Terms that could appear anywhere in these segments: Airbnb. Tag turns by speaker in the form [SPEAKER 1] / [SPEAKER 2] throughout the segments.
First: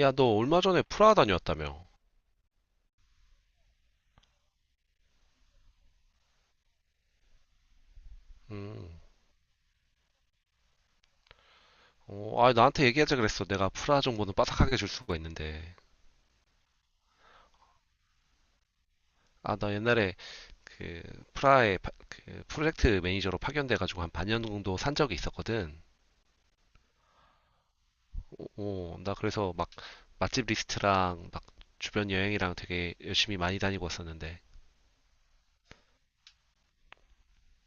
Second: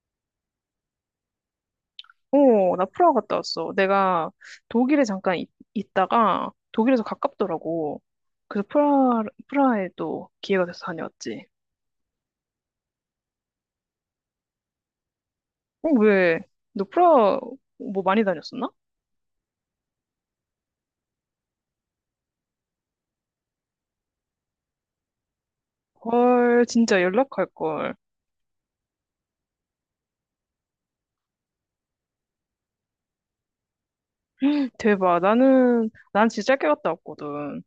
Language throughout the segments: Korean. [SPEAKER 1] 야, 너 얼마 전에 프라하 다녀왔다며?
[SPEAKER 2] 어, 나 프라하 갔다 왔어. 내가 독일에 잠깐 있다가 독일에서 가깝더라고. 그래서 프라하에 또 기회가 돼서 다녀왔지.
[SPEAKER 1] 어, 아, 나한테 얘기하자 그랬어. 내가 프라하 정보는 빠삭하게 줄 수가 있는데.
[SPEAKER 2] 어, 왜? 너 프라하 뭐 많이 다녔었나?
[SPEAKER 1] 아, 나 옛날에 그 프라하의 그 프로젝트 매니저로 파견돼가지고 한 반년 정도 산 적이 있었거든.
[SPEAKER 2] 헐, 진짜 연락할 걸.
[SPEAKER 1] 어, 어, 나 그래서 막 맛집 리스트랑 막 주변 여행이랑 되게 열심히 많이 다니고 왔었는데.
[SPEAKER 2] 대박. 난 진짜 짧게 갔다 왔거든.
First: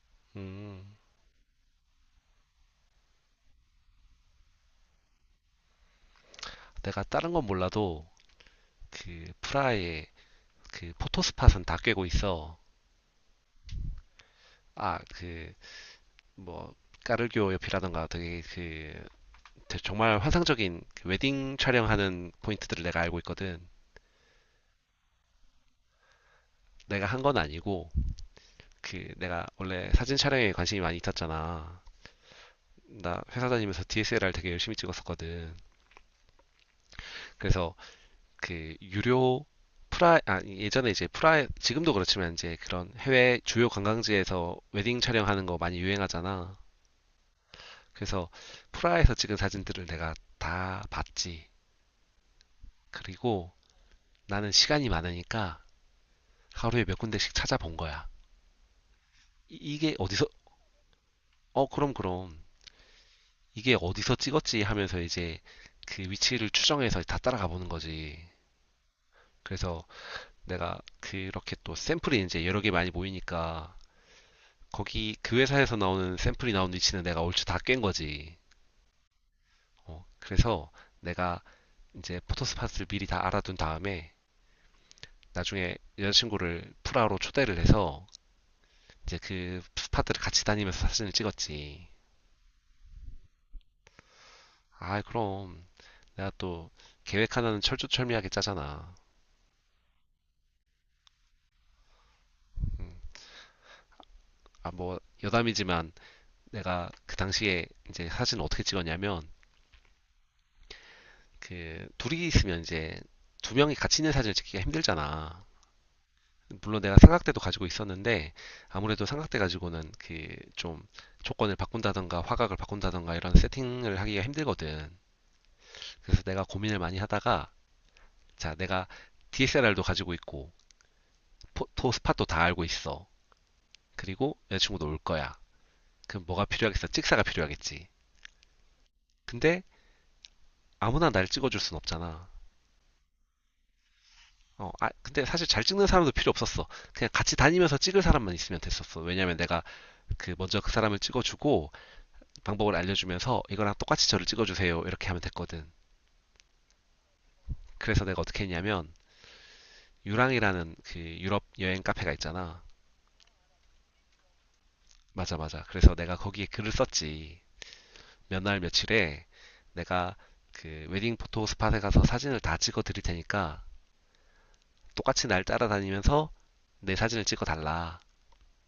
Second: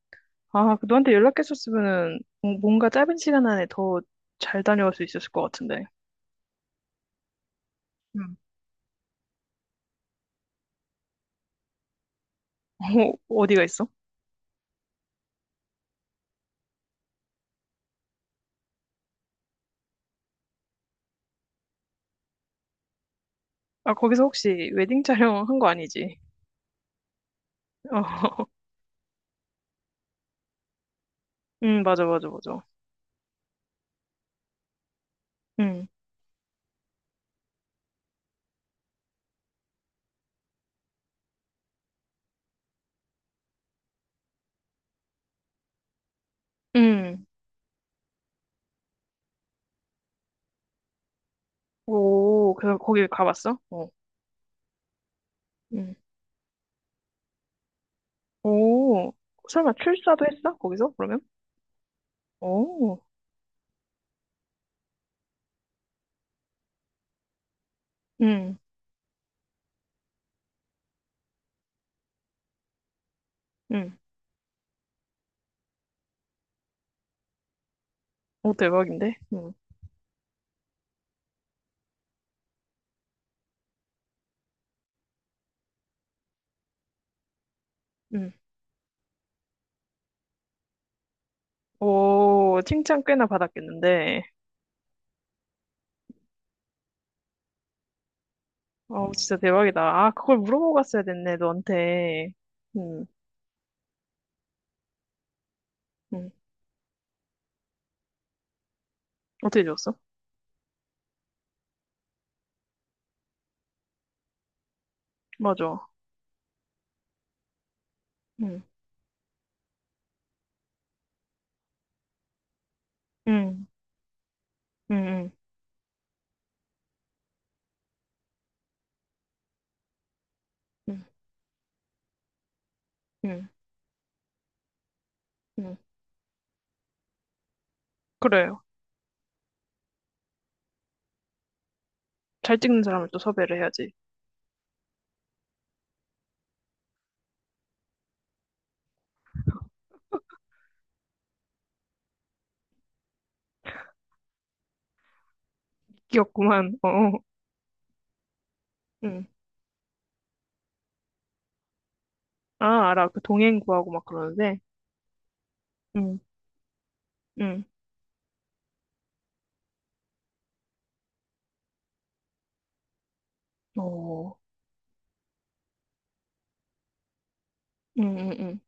[SPEAKER 2] 아, 그
[SPEAKER 1] 음,
[SPEAKER 2] 너한테 연락했었으면은 뭔가 짧은 시간 안에 더 잘 다녀올 수 있었을 것 같은데.
[SPEAKER 1] 내가 다른 건 몰라도
[SPEAKER 2] 응.
[SPEAKER 1] 그 프라하의 그 포토스팟은 다 꿰고 있어.
[SPEAKER 2] 어, 어디가 있어?
[SPEAKER 1] 아, 그 뭐 까르교 옆이라던가 되게 그 정말 환상적인 그 웨딩 촬영하는 포인트들을 내가 알고 있거든.
[SPEAKER 2] 아, 거기서 혹시 웨딩 촬영 한 거 아니지?
[SPEAKER 1] 내가 한 건 아니고,
[SPEAKER 2] 어,
[SPEAKER 1] 그, 내가 원래 사진 촬영에 관심이 많이 있었잖아.
[SPEAKER 2] 응, 맞아, 맞아, 맞아.
[SPEAKER 1] 나 회사 다니면서 DSLR 되게 열심히 찍었었거든.
[SPEAKER 2] 응.
[SPEAKER 1] 그래서 그 유료 아, 예전에 이제 지금도 그렇지만 이제 그런 해외 주요 관광지에서 웨딩 촬영하는 거 많이 유행하잖아.
[SPEAKER 2] 응.
[SPEAKER 1] 그래서 프라에서 찍은 사진들을 내가 다 봤지.
[SPEAKER 2] 오, 그, 거기
[SPEAKER 1] 그리고
[SPEAKER 2] 가봤어? 어.
[SPEAKER 1] 나는 시간이 많으니까
[SPEAKER 2] 응.
[SPEAKER 1] 하루에 몇 군데씩 찾아본 거야.
[SPEAKER 2] 오,
[SPEAKER 1] 이-
[SPEAKER 2] 설마
[SPEAKER 1] 이게
[SPEAKER 2] 출사도
[SPEAKER 1] 어디서
[SPEAKER 2] 했어? 거기서? 그러면?
[SPEAKER 1] 어, 그럼, 그럼.
[SPEAKER 2] 오,
[SPEAKER 1] 이게 어디서 찍었지 하면서 이제 그 위치를 추정해서 다 따라가 보는 거지.
[SPEAKER 2] 응,
[SPEAKER 1] 그래서 내가 그렇게 또 샘플이 이제 여러 개 많이 모이니까
[SPEAKER 2] 응.
[SPEAKER 1] 거기 그 회사에서 나오는 샘플이 나온 위치는 내가 얼추 다 깬 거지.
[SPEAKER 2] 오, 대박인데? 응,
[SPEAKER 1] 어, 그래서 내가 이제 포토스팟을 미리 다 알아둔 다음에 나중에 여자친구를 프라로 초대를 해서
[SPEAKER 2] 응.
[SPEAKER 1] 이제 그 스팟들을 같이 다니면서 사진을 찍었지.
[SPEAKER 2] 오, 칭찬 꽤나 받았겠는데.
[SPEAKER 1] 아, 그럼 내가 또 계획 하나는 철두철미하게 짜잖아.
[SPEAKER 2] 어, 진짜 대박이다. 아, 그걸 물어보고 갔어야 됐네, 너한테.
[SPEAKER 1] 음.
[SPEAKER 2] 응,
[SPEAKER 1] 아, 뭐, 여담이지만
[SPEAKER 2] 응.
[SPEAKER 1] 내가 그 당시에 이제 사진을 어떻게 찍었냐면,
[SPEAKER 2] 어떻게 줬어?
[SPEAKER 1] 그, 둘이 있으면 이제 두 명이 같이 있는 사진을 찍기가 힘들잖아.
[SPEAKER 2] 맞아.
[SPEAKER 1] 물론 내가 삼각대도 가지고 있었는데,
[SPEAKER 2] 응,
[SPEAKER 1] 아무래도 삼각대 가지고는 그, 좀, 조건을 바꾼다던가 화각을 바꾼다던가 이런
[SPEAKER 2] 응,
[SPEAKER 1] 세팅을 하기가 힘들거든.
[SPEAKER 2] 응,
[SPEAKER 1] 그래서 내가 고민을 많이 하다가, 자, 내가 DSLR도 가지고 있고,
[SPEAKER 2] 응,
[SPEAKER 1] 포토 스팟도 다 알고 있어.
[SPEAKER 2] 응,
[SPEAKER 1] 그리고 여자친구도 올 거야.
[SPEAKER 2] 응.
[SPEAKER 1] 그럼 뭐가 필요하겠어? 찍사가 필요하겠지.
[SPEAKER 2] 그래요.
[SPEAKER 1] 근데 아무나 날 찍어줄 순 없잖아.
[SPEAKER 2] 잘 찍는 사람을 또 섭외를 해야지.
[SPEAKER 1] 어, 아, 근데 사실 잘 찍는 사람도 필요 없었어. 그냥 같이 다니면서 찍을 사람만 있으면 됐었어. 왜냐면 내가 그 먼저 그 사람을 찍어주고 방법을 알려주면서 이거랑 똑같이 저를 찍어주세요. 이렇게 하면 됐거든.
[SPEAKER 2] 귀엽구만. 어,
[SPEAKER 1] 그래서 내가 어떻게 했냐면
[SPEAKER 2] 응.
[SPEAKER 1] 유랑이라는 그 유럽 여행 카페가 있잖아.
[SPEAKER 2] 아, 알아. 그 동행 구하고 막 그러는데.
[SPEAKER 1] 맞아, 맞아. 그래서 내가
[SPEAKER 2] 응,
[SPEAKER 1] 거기에 글을 썼지.
[SPEAKER 2] 응.
[SPEAKER 1] 몇 날 며칠에 내가 그 웨딩 포토 스팟에 가서 사진을 다 찍어 드릴 테니까
[SPEAKER 2] 어,
[SPEAKER 1] 똑같이 날 따라다니면서 내 사진을 찍어 달라
[SPEAKER 2] 응응응.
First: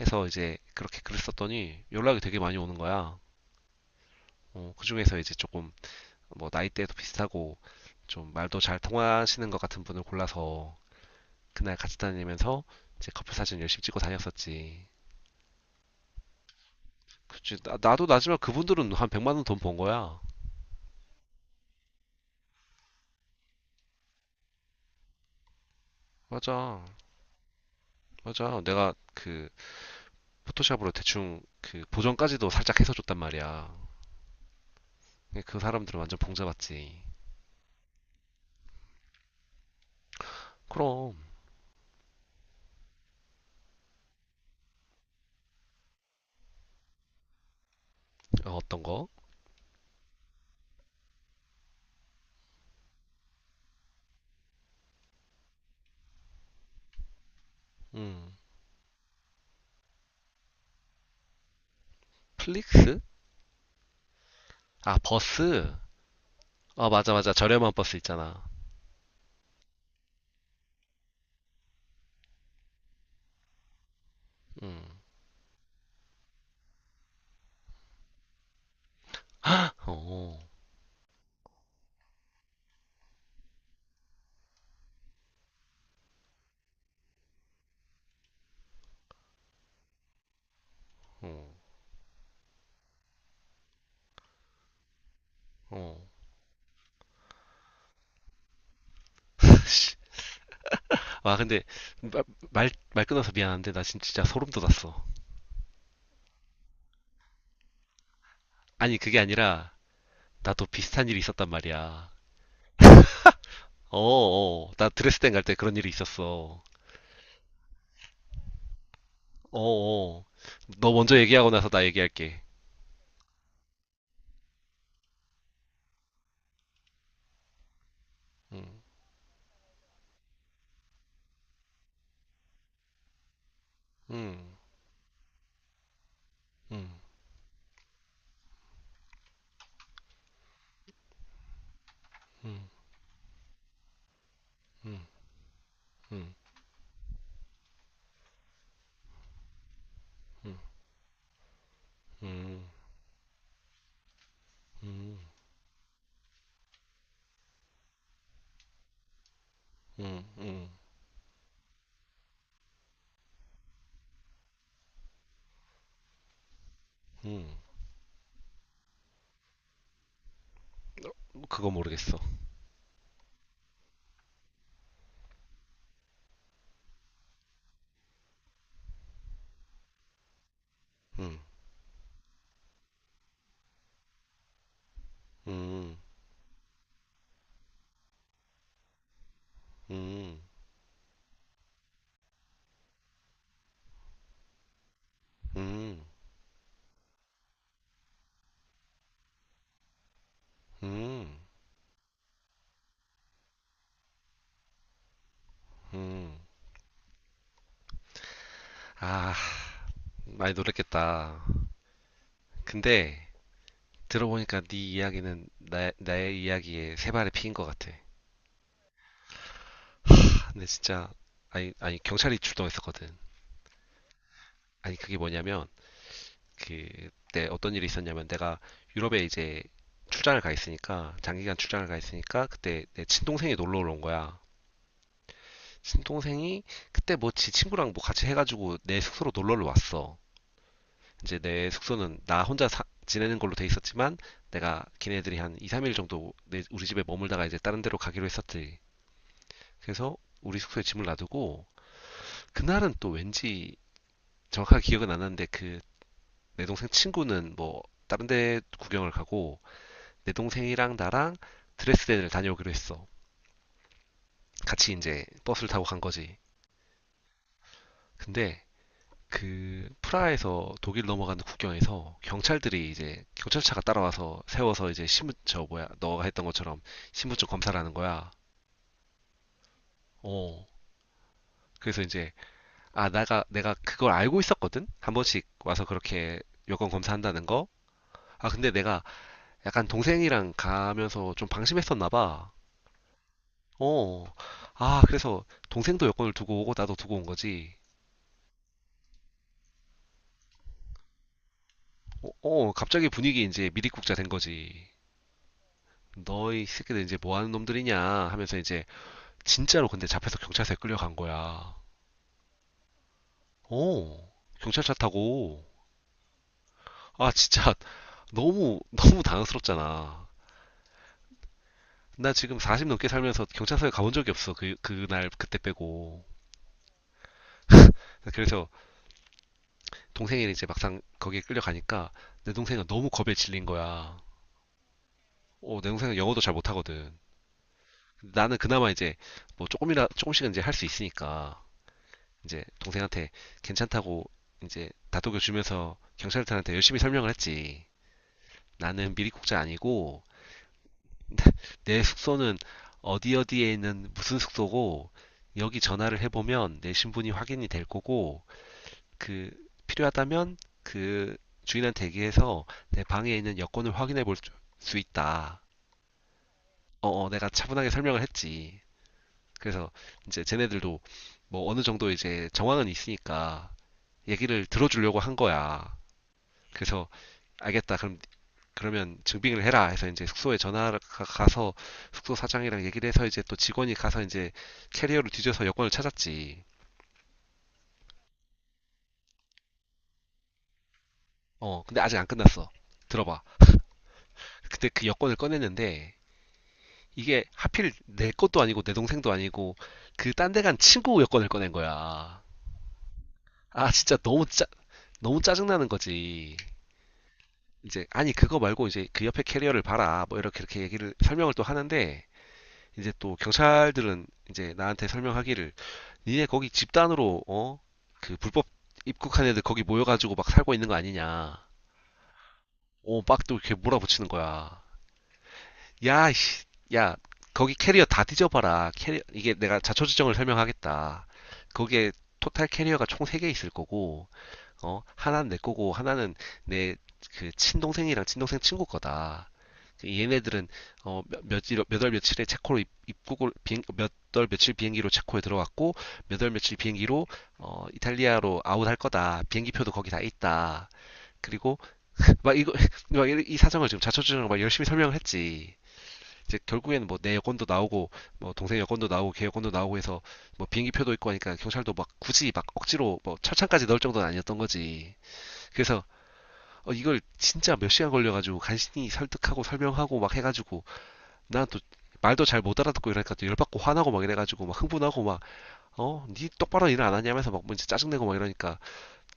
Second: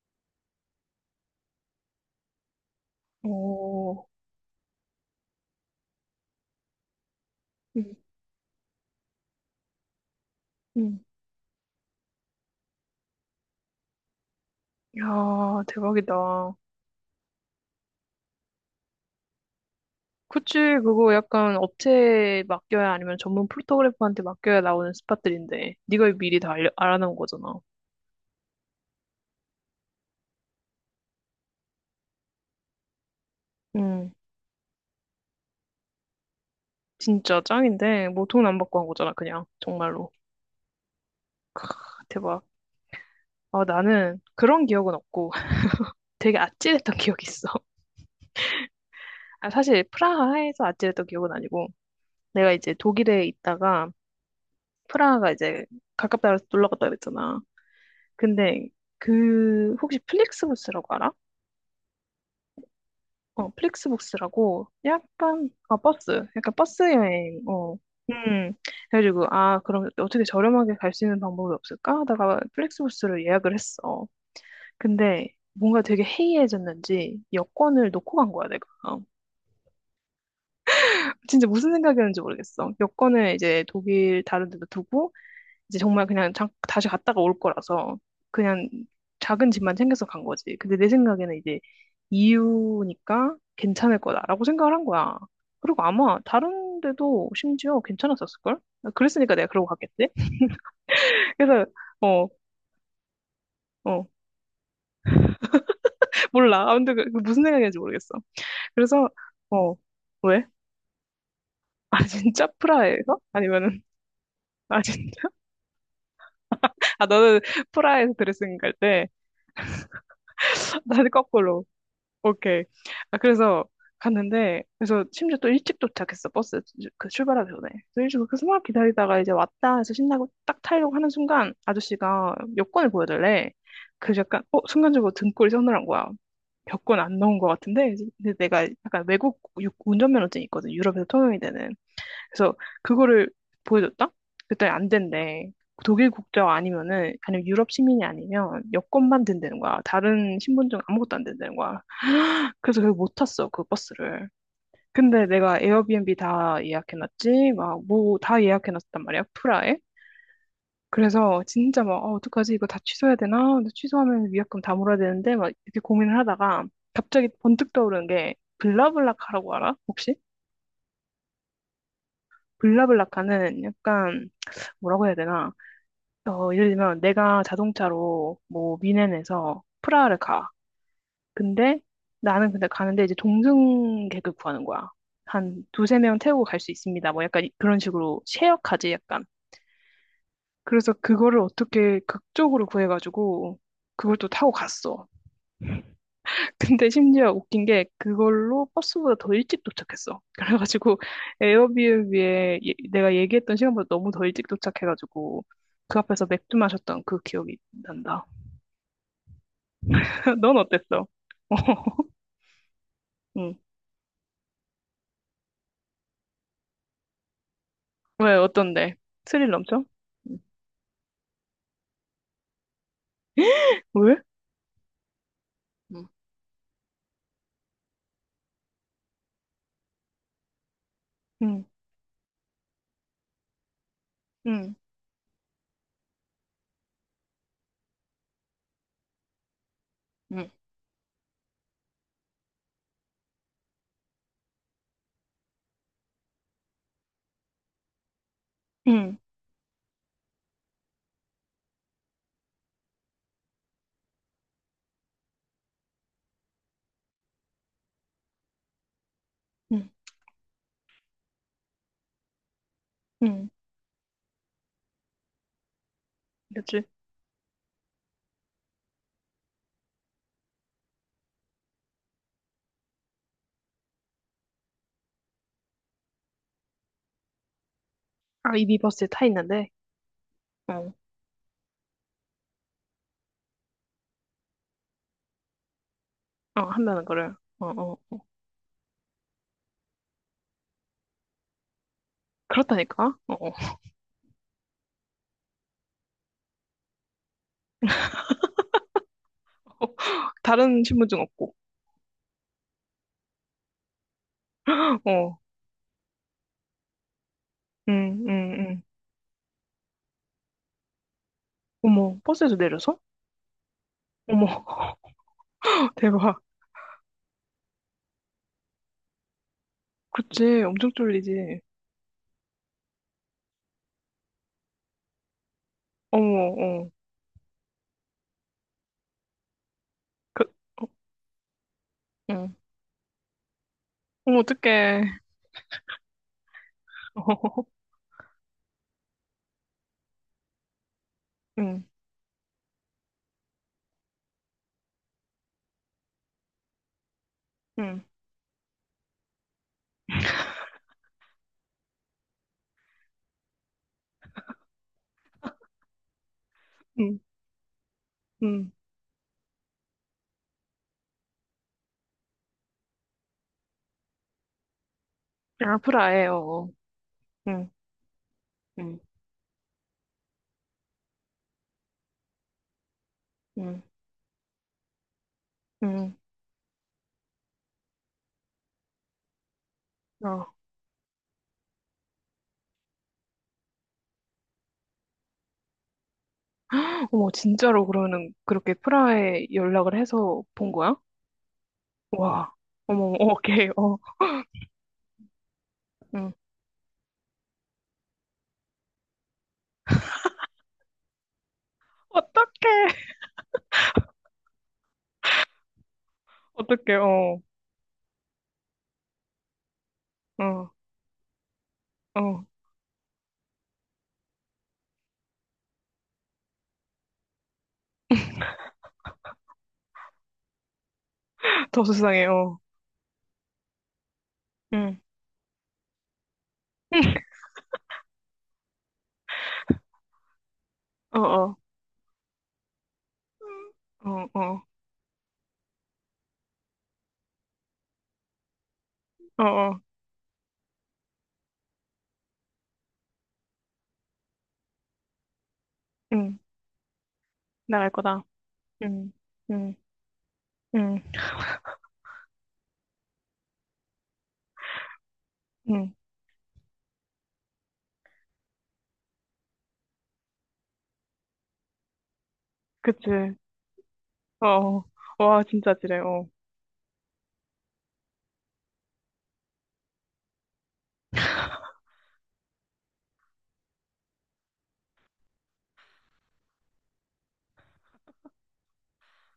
[SPEAKER 1] 해서 이제 그렇게 글을 썼더니 연락이 되게 많이 오는 거야.
[SPEAKER 2] 오,
[SPEAKER 1] 어, 그중에서 이제 조금 뭐 나이대도 비슷하고
[SPEAKER 2] 응,
[SPEAKER 1] 좀 말도 잘 통하시는 것 같은 분을 골라서
[SPEAKER 2] 응.
[SPEAKER 1] 그날 같이 다니면서 이제 커플 사진 열심히 찍고 다녔었지.
[SPEAKER 2] 야, 대박이다.
[SPEAKER 1] 그치, 나, 도 나지만 그분들은 한 100만 원 돈 번 거야.
[SPEAKER 2] 그치, 그거 약간 업체에 맡겨야 아니면 전문 포토그래퍼한테 맡겨야 나오는 스팟들인데, 네가 미리 다
[SPEAKER 1] 맞아.
[SPEAKER 2] 알아놓은 거잖아.
[SPEAKER 1] 맞아. 내가 그 포토샵으로 대충 그 보정까지도 살짝 해서 줬단 말이야.
[SPEAKER 2] 응,
[SPEAKER 1] 그 사람들은 완전 봉잡았지.
[SPEAKER 2] 진짜 짱인데, 뭐 돈 안 받고 한 거잖아, 그냥. 정말로.
[SPEAKER 1] 그럼
[SPEAKER 2] 아, 대박. 아, 나는 그런 기억은 없고, 되게 아찔했던 기억이 있어.
[SPEAKER 1] 어, 떤 거?
[SPEAKER 2] 아, 사실 프라하에서 아찔했던 기억은 아니고, 내가 이제 독일에 있다가, 프라하가 이제 가깝다 그래서 놀러 갔다 그랬잖아. 근데 그 혹시 플릭스부스라고 알아?
[SPEAKER 1] 플릭스?
[SPEAKER 2] 어, 플릭스부스라고
[SPEAKER 1] 아,
[SPEAKER 2] 약간
[SPEAKER 1] 버스.
[SPEAKER 2] 아 버스, 약간 버스
[SPEAKER 1] 아, 맞아 맞아.
[SPEAKER 2] 여행.
[SPEAKER 1] 저렴한
[SPEAKER 2] 어.
[SPEAKER 1] 버스 있잖아.
[SPEAKER 2] 음. 그래가지고 아 그럼 어떻게 저렴하게 갈 수 있는 방법이 없을까 하다가 플릭스부스를 예약을 했어. 근데 뭔가 되게 해이해졌는지 여권을 놓고 간 거야 내가.
[SPEAKER 1] 어.
[SPEAKER 2] 진짜 무슨 생각이었는지 모르겠어. 여권을 이제 독일 다른 데도 두고 이제 정말 그냥 다시 갔다가 올 거라서 그냥 작은 집만 챙겨서 간 거지. 근데 내 생각에는
[SPEAKER 1] 어.
[SPEAKER 2] 이제 이유니까 괜찮을 거다라고 생각을 한 거야. 그리고
[SPEAKER 1] 어.
[SPEAKER 2] 아마 다른 데도 심지어 괜찮았었을걸? 아, 그랬으니까 내가 그러고 갔겠지?
[SPEAKER 1] 와 근데
[SPEAKER 2] 그래서,
[SPEAKER 1] 마-
[SPEAKER 2] 어,
[SPEAKER 1] 말 끊어서 미안한데 나
[SPEAKER 2] 어,
[SPEAKER 1] 진짜 소름 돋았어.
[SPEAKER 2] 몰라. 아무튼 그 무슨 생각인지 모르겠어.
[SPEAKER 1] 아니,
[SPEAKER 2] 그래서,
[SPEAKER 1] 그게 아니라
[SPEAKER 2] 어, 왜?
[SPEAKER 1] 나도 비슷한 일이 있었단
[SPEAKER 2] 아,
[SPEAKER 1] 말이야.
[SPEAKER 2] 진짜? 프라하에서? 아니면은,
[SPEAKER 1] 어, 어.
[SPEAKER 2] 아,
[SPEAKER 1] 나
[SPEAKER 2] 진짜?
[SPEAKER 1] 드레스덴 갈 때 그런 일이 있었어.
[SPEAKER 2] 아, 너는 프라하에서 드레싱 갈 때,
[SPEAKER 1] 어, 어. 너
[SPEAKER 2] 나는
[SPEAKER 1] 먼저 얘기하고
[SPEAKER 2] 거꾸로.
[SPEAKER 1] 나서 나 얘기할게.
[SPEAKER 2] 오케이. 아, 그래서 갔는데, 그래서 심지어 또 일찍 도착했어, 그 출발하기 전에. 그래서 일찍 그렇게 막
[SPEAKER 1] 음,
[SPEAKER 2] 기다리다가 이제 왔다 해서 신나고 딱 타려고 하는 순간 아저씨가 여권을 보여달래. 그래서 약간,
[SPEAKER 1] 음,
[SPEAKER 2] 어, 순간적으로 등골이 서늘한 거야. 여권
[SPEAKER 1] 음,
[SPEAKER 2] 안 넣은 것 같은데, 근데 내가 약간 외국 운전면허증이 있거든, 유럽에서 통용이 되는. 그래서 그거를 보여줬다? 그때 안
[SPEAKER 1] 음,
[SPEAKER 2] 된대. 독일
[SPEAKER 1] 음, 음,
[SPEAKER 2] 국적 아니면은, 아니면 유럽 시민이 아니면 여권만 된다는 거야. 다른 신분증 아무것도 안 된다는 거야.
[SPEAKER 1] 음,
[SPEAKER 2] 그래서 결국 못 탔어, 그 버스를.
[SPEAKER 1] 음,
[SPEAKER 2] 근데 내가 에어비앤비 다 예약해놨지, 막, 뭐, 다 예약해놨단 말이야, 프라에.
[SPEAKER 1] 음, 음, 음,
[SPEAKER 2] 그래서 진짜 막, 어, 어떡하지, 이거 다 취소해야 되나? 근데 취소하면 위약금 다 물어야 되는데, 막, 이렇게 고민을 하다가, 갑자기
[SPEAKER 1] 음.
[SPEAKER 2] 번뜩 떠오르는 게, 블라블라카라고 알아? 혹시?
[SPEAKER 1] 그거 모르겠어.
[SPEAKER 2] 블라블라카는 약간, 뭐라고 해야 되나? 어, 예를 들면, 내가 자동차로, 뭐, 미넨에서 프라하를 가.
[SPEAKER 1] 음,
[SPEAKER 2] 근데 나는 근데 가는데 이제 동승객을 구하는 거야. 한
[SPEAKER 1] 음,
[SPEAKER 2] 두세 명 태우고 갈 수 있습니다. 뭐 약간 그런 식으로 쉐어카지 약간.
[SPEAKER 1] 음,
[SPEAKER 2] 그래서 그거를 어떻게 극적으로 구해가지고 그걸 또 타고 갔어.
[SPEAKER 1] 음,
[SPEAKER 2] 근데 심지어 웃긴 게 그걸로 버스보다 더 일찍 도착했어. 그래가지고
[SPEAKER 1] 음,
[SPEAKER 2] 에어비앤비에 내가 얘기했던 시간보다 너무 더 일찍 도착해가지고 그 앞에서
[SPEAKER 1] 음.
[SPEAKER 2] 맥주 마셨던 그 기억이 난다.
[SPEAKER 1] 아, 많이
[SPEAKER 2] 넌 어땠어?
[SPEAKER 1] 놀랬겠다. 근데
[SPEAKER 2] 응.
[SPEAKER 1] 들어보니까 네 이야기는 나, 나의 이야기에 세 발의 피인 것 같아.
[SPEAKER 2] 왜 어떤데? 스릴 넘쳐? 응.
[SPEAKER 1] 아, 근데 진짜 아니 아니 경찰이 출동했었거든.
[SPEAKER 2] 왜?
[SPEAKER 1] 아니 그게 뭐냐면 그때 어떤 일이 있었냐면 내가 유럽에 이제 출장을 가 있으니까 장기간
[SPEAKER 2] 응,
[SPEAKER 1] 출장을 가 있으니까 그때 내 친동생이 놀러 온 거야.
[SPEAKER 2] 응,
[SPEAKER 1] 친동생이 그때 뭐지 친구랑 뭐 같이 해가지고 내 숙소로 놀러를 왔어.
[SPEAKER 2] 응,
[SPEAKER 1] 이제 내 숙소는 나 혼자 지내는 걸로 돼 있었지만 내가 걔네들이 한 2, 3일 정도 우리 집에 머물다가 이제 다른 데로 가기로 했었지.
[SPEAKER 2] 응,
[SPEAKER 1] 그래서 우리 숙소에 짐을 놔두고 그날은 또 왠지 정확하게 기억은 안 나는데 그 내 동생 친구는 뭐 다른 데 구경을 가고
[SPEAKER 2] 응,
[SPEAKER 1] 내 동생이랑 나랑 드레스덴을 다녀오기로 했어.
[SPEAKER 2] 응.
[SPEAKER 1] 같이 이제 버스를 타고 간 거지.
[SPEAKER 2] 그치?
[SPEAKER 1] 근데 그 프라하에서 독일 넘어가는 국경에서 경찰들이 이제 경찰차가 따라와서 세워서 이제 신분 저 뭐야 너가 했던 것처럼 신분증 검사를 하는 거야.
[SPEAKER 2] 아, 이 미버스에 타 있는데,
[SPEAKER 1] 어.
[SPEAKER 2] 어,
[SPEAKER 1] 그래서 이제 아, 내가, 내가 그걸 알고 있었거든? 한 번씩 와서 그렇게
[SPEAKER 2] 어, 한
[SPEAKER 1] 여권
[SPEAKER 2] 명은 그래.
[SPEAKER 1] 검사한다는
[SPEAKER 2] 어,
[SPEAKER 1] 거?
[SPEAKER 2] 어.
[SPEAKER 1] 아, 근데 내가 약간 동생이랑 가면서 좀 방심했었나 봐.
[SPEAKER 2] 그렇다니까? 어, 어.
[SPEAKER 1] 어. 아, 그래서 동생도 여권을 두고 오고 나도 두고 온 거지.
[SPEAKER 2] 다른 신분증 없고.
[SPEAKER 1] 어, 어, 갑자기 분위기 이제 미리국자 된 거지.
[SPEAKER 2] 어,
[SPEAKER 1] 너희 새끼들 이제 뭐 하는 놈들이냐
[SPEAKER 2] 응, 응,
[SPEAKER 1] 하면서
[SPEAKER 2] 응.
[SPEAKER 1] 이제 진짜로 근데 잡혀서 경찰서에 끌려간 거야.
[SPEAKER 2] 어머, 버스에서 내려서?
[SPEAKER 1] 어.
[SPEAKER 2] 어머,
[SPEAKER 1] 경찰차 타고.
[SPEAKER 2] 대박.
[SPEAKER 1] 아, 진짜 너무, 너무 당황스럽잖아.
[SPEAKER 2] 그치, 엄청 쫄리지.
[SPEAKER 1] 나 지금 40 넘게 살면서 경찰서에 가본 적이 없어. 그, 그날, 그때 빼고.
[SPEAKER 2] 어머, 어.
[SPEAKER 1] 그래서
[SPEAKER 2] 그,
[SPEAKER 1] 동생이 이제
[SPEAKER 2] 어,
[SPEAKER 1] 막상 거기에 끌려가니까 내
[SPEAKER 2] 응.
[SPEAKER 1] 동생은 너무 겁에 질린 거야.
[SPEAKER 2] 어머, 어떡해.
[SPEAKER 1] 어, 내 동생은 영어도 잘 못하거든.
[SPEAKER 2] 어,
[SPEAKER 1] 나는 그나마 이제 뭐 조금이라, 조금씩은 이제 할 수 있으니까
[SPEAKER 2] 응,
[SPEAKER 1] 이제 동생한테 괜찮다고 이제 다독여 주면서 경찰들한테 열심히 설명을 했지.
[SPEAKER 2] 응,
[SPEAKER 1] 나는 미리국자 아니고 내 숙소는 어디 어디에 있는 무슨 숙소고 여기 전화를 해보면 내
[SPEAKER 2] 응,
[SPEAKER 1] 신분이 확인이 될 거고
[SPEAKER 2] 응.
[SPEAKER 1] 그 필요하다면 그 주인한테 얘기해서 내 방에 있는 여권을 확인해 볼 수 있다.
[SPEAKER 2] 아, 프라해, 어. 어.
[SPEAKER 1] 어, 어, 내가
[SPEAKER 2] 응,
[SPEAKER 1] 차분하게 설명을 했지.
[SPEAKER 2] 응,
[SPEAKER 1] 그래서 이제 쟤네들도 뭐 어느 정도 이제 정황은 있으니까
[SPEAKER 2] 응,
[SPEAKER 1] 얘기를 들어주려고 한 거야.
[SPEAKER 2] 응.
[SPEAKER 1] 그래서 알겠다. 그럼 그러면 증빙을 해라 해서 이제
[SPEAKER 2] 어,
[SPEAKER 1] 숙소에 전화가 가서 숙소 사장이랑 얘기를 해서 이제 또 직원이 가서 이제 캐리어를 뒤져서 여권을 찾았지.
[SPEAKER 2] 어머, 진짜로 그러면 그렇게 프라하에 연락을 해서 본 거야?
[SPEAKER 1] 어, 근데 아직 안
[SPEAKER 2] 와,
[SPEAKER 1] 끝났어.
[SPEAKER 2] 어머, 어머,
[SPEAKER 1] 들어봐.
[SPEAKER 2] 오케이, 어,
[SPEAKER 1] 그때 그 여권을 꺼냈는데
[SPEAKER 2] 응.
[SPEAKER 1] 이게 하필 내 것도 아니고 내 동생도 아니고 그 딴 데 간 친구 여권을 꺼낸 거야.
[SPEAKER 2] 어떡해,
[SPEAKER 1] 아 진짜 너무 짜 너무 짜증나는 거지.
[SPEAKER 2] 어떡해, 어,
[SPEAKER 1] 이제 아니 그거 말고 이제 그 옆에 캐리어를 봐라 뭐 이렇게
[SPEAKER 2] 어,
[SPEAKER 1] 이렇게 얘기를 설명을 또 하는데
[SPEAKER 2] 어,
[SPEAKER 1] 이제 또 경찰들은 이제 나한테 설명하기를 니네 거기 집단으로 어 그 불법 입국한 애들 거기 모여가지고 막 살고 있는 거 아니냐.
[SPEAKER 2] 더 수상해, 어,
[SPEAKER 1] 오 막 또 이렇게 몰아붙이는 거야.
[SPEAKER 2] 응,
[SPEAKER 1] 야, 씨, 야, 거기 캐리어 다 뒤져봐라. 캐리 이게 내가 자초지종을
[SPEAKER 2] 어,
[SPEAKER 1] 설명하겠다.
[SPEAKER 2] 어,
[SPEAKER 1] 거기에 토탈 캐리어가 총 3개 있을 거고,
[SPEAKER 2] 어, 어,
[SPEAKER 1] 어, 하나는 내 거고, 하나는 내 그 친동생이랑 친동생 친구
[SPEAKER 2] 어,
[SPEAKER 1] 거다.
[SPEAKER 2] 어,
[SPEAKER 1] 그 얘네들은 어, 몇월 며칠에 체코로 입국을 몇월 며칠 비행기로 체코에 들어왔고,
[SPEAKER 2] 응,
[SPEAKER 1] 몇월 며칠 비행기로 어,
[SPEAKER 2] 나갈 거다,
[SPEAKER 1] 이탈리아로 아웃할
[SPEAKER 2] 응,
[SPEAKER 1] 거다.
[SPEAKER 2] 응,
[SPEAKER 1] 비행기표도 거기 다 있다.
[SPEAKER 2] 응,
[SPEAKER 1] 그리고 막 이거 막 이 사정을 지금 자초지종을 막 열심히 설명을 했지.
[SPEAKER 2] 응,
[SPEAKER 1] 이제 결국에는 뭐 내 여권도 나오고 뭐 동생 여권도 나오고 걔 여권도 나오고 해서 뭐 비행기 표도 있고 하니까 경찰도 막 굳이 막 억지로
[SPEAKER 2] 그치,
[SPEAKER 1] 뭐 철창까지 넣을 정도는
[SPEAKER 2] 어,
[SPEAKER 1] 아니었던
[SPEAKER 2] 어.
[SPEAKER 1] 거지.
[SPEAKER 2] 와, 진짜 아찔해,
[SPEAKER 1] 그래서
[SPEAKER 2] 어,
[SPEAKER 1] 어, 이걸 진짜 몇 시간 걸려가지고 간신히 설득하고 설명하고 막 해가지고 난 또 말도 잘 못 알아듣고 이러니까 또 열받고 화나고 막 이래가지고 막 흥분하고 막 어? 니 똑바로 일을 안 하냐면서 막 뭔지 짜증내고 막 이러니까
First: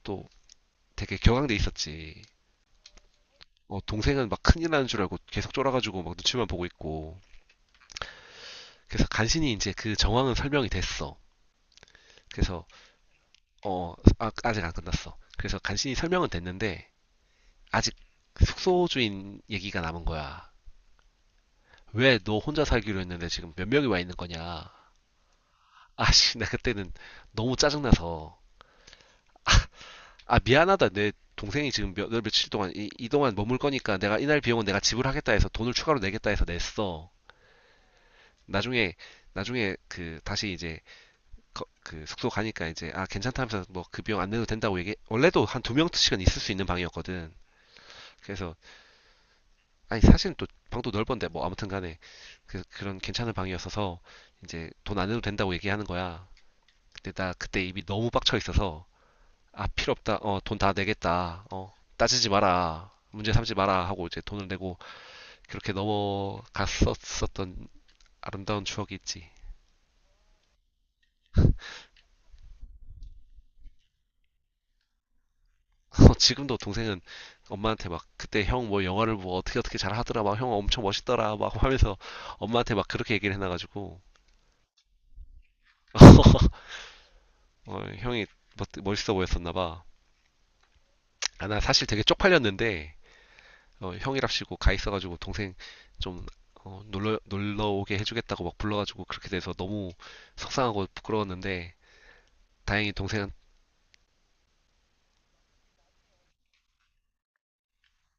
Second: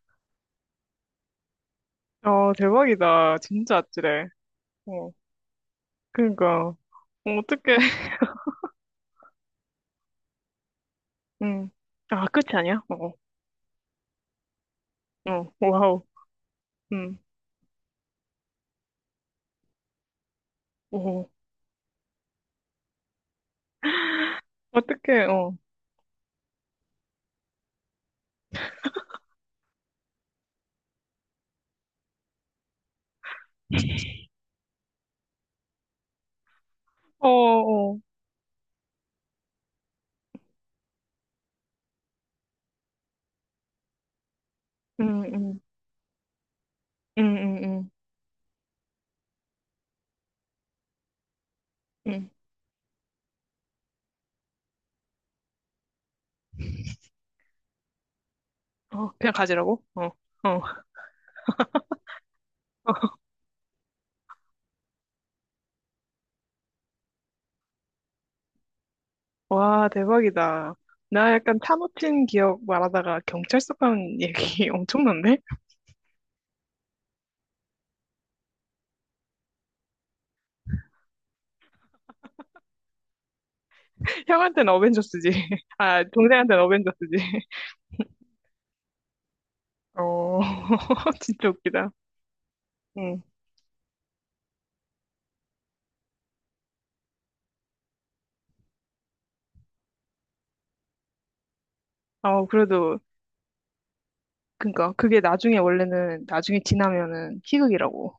[SPEAKER 1] 또 되게 격앙돼 있었지.
[SPEAKER 2] 어, 대박이다, 진짜
[SPEAKER 1] 어,
[SPEAKER 2] 아찔해,
[SPEAKER 1] 동생은 막 큰일 나는 줄
[SPEAKER 2] 어,
[SPEAKER 1] 알고 계속 쫄아가지고 막 눈치만 보고
[SPEAKER 2] 그니까, 어,
[SPEAKER 1] 있고.
[SPEAKER 2] 어떡해,
[SPEAKER 1] 그래서 간신히 이제 그 정황은 설명이 됐어.
[SPEAKER 2] 응, 아, 끝이
[SPEAKER 1] 그래서
[SPEAKER 2] 아니야? 어,
[SPEAKER 1] 어 아, 아직 안 끝났어.
[SPEAKER 2] 어,
[SPEAKER 1] 그래서
[SPEAKER 2] 어,
[SPEAKER 1] 간신히
[SPEAKER 2] 와우,
[SPEAKER 1] 설명은 됐는데
[SPEAKER 2] 응,
[SPEAKER 1] 아직 숙소 주인 얘기가 남은 거야.
[SPEAKER 2] 오.
[SPEAKER 1] 왜 너 혼자 살기로 했는데 지금 몇 명이 와 있는 거냐?
[SPEAKER 2] 어떡해, 어.
[SPEAKER 1] 아씨 나 그때는 너무 짜증나서 아 미안하다 내 동생이 지금 몇, 며칠 동안 이 동안 머물 거니까 내가 이날 비용은 내가 지불하겠다 해서 돈을 추가로 내겠다 해서 냈어.
[SPEAKER 2] 어, 어.
[SPEAKER 1] 나중에 나중에 그 다시 이제 그 숙소 가니까 이제 아 괜찮다면서 뭐 그 비용 안 내도 된다고 얘기
[SPEAKER 2] 응,
[SPEAKER 1] 원래도
[SPEAKER 2] 응,
[SPEAKER 1] 한 두 명씩은 있을 수 있는
[SPEAKER 2] 응,
[SPEAKER 1] 방이었거든.
[SPEAKER 2] 응, 응.
[SPEAKER 1] 그래서 아니 사실 또 방도 넓은데 뭐 아무튼 간에
[SPEAKER 2] 응.
[SPEAKER 1] 그, 그런 괜찮은 방이었어서 이제 돈 안 내도 된다고 얘기하는 거야. 근데 나 그때 입이 너무 빡쳐 있어서
[SPEAKER 2] 어, 그냥
[SPEAKER 1] 아
[SPEAKER 2] 가지라고?
[SPEAKER 1] 필요
[SPEAKER 2] 어,
[SPEAKER 1] 없다. 어 돈
[SPEAKER 2] 어.
[SPEAKER 1] 다 내겠다. 어 따지지 마라. 문제 삼지 마라 하고 이제 돈을 내고 그렇게 넘어갔었었던 아름다운 추억이 있지.
[SPEAKER 2] 와, 대박이다. 나 약간 차 놓친 기억 말하다가 경찰서 간 얘기 엄청난데?
[SPEAKER 1] 어, 지금도 동생은 엄마한테 막 그때 형 뭐 영화를 뭐 어떻게 어떻게 잘 하더라 막 형 엄청 멋있더라 막 하면서 엄마한테 막 그렇게 얘기를 해놔가지고
[SPEAKER 2] 형한테는 어벤져스지. 아, 동생한테는 어벤져스지.
[SPEAKER 1] 어, 형이 멋있어 보였었나 봐.
[SPEAKER 2] 어,
[SPEAKER 1] 아,
[SPEAKER 2] 진짜
[SPEAKER 1] 나 사실
[SPEAKER 2] 웃기다.
[SPEAKER 1] 되게 쪽팔렸는데,
[SPEAKER 2] 응.
[SPEAKER 1] 어, 형이랍시고 가 있어가지고 동생 좀 어, 놀러 오게 해주겠다고 막 불러가지고 그렇게 돼서 너무 속상하고 부끄러웠는데,
[SPEAKER 2] 어,
[SPEAKER 1] 다행히
[SPEAKER 2] 그래도,
[SPEAKER 1] 동생은,
[SPEAKER 2] 그니까, 그게 나중에 원래는, 나중에 지나면은 희극이라고.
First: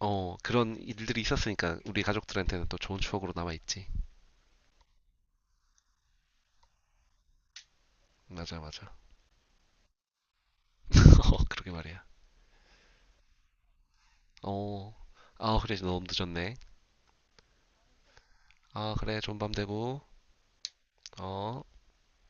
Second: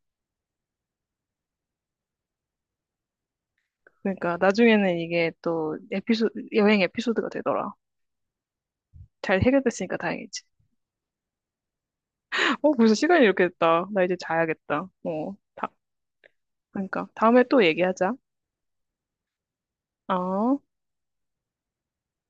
[SPEAKER 1] 어, 그런 일들이 있었으니까 우리 가족들한테는 또 좋은 추억으로 남아있지.
[SPEAKER 2] 그러니까, 나중에는 이게 또 에피소드, 여행 에피소드가 되더라.
[SPEAKER 1] 맞아, 맞아.
[SPEAKER 2] 잘 해결됐으니까 다행이지.
[SPEAKER 1] 어, 그러게 말이야.
[SPEAKER 2] 어, 벌써 시간이 이렇게 됐다. 나 이제 자야겠다.
[SPEAKER 1] 어,
[SPEAKER 2] 어,
[SPEAKER 1] 아,
[SPEAKER 2] 다,
[SPEAKER 1] 그래, 너무 늦었네.
[SPEAKER 2] 그러니까 다음에 또 얘기하자.
[SPEAKER 1] 아, 그래, 좋은 밤 되고,
[SPEAKER 2] 어.
[SPEAKER 1] 어.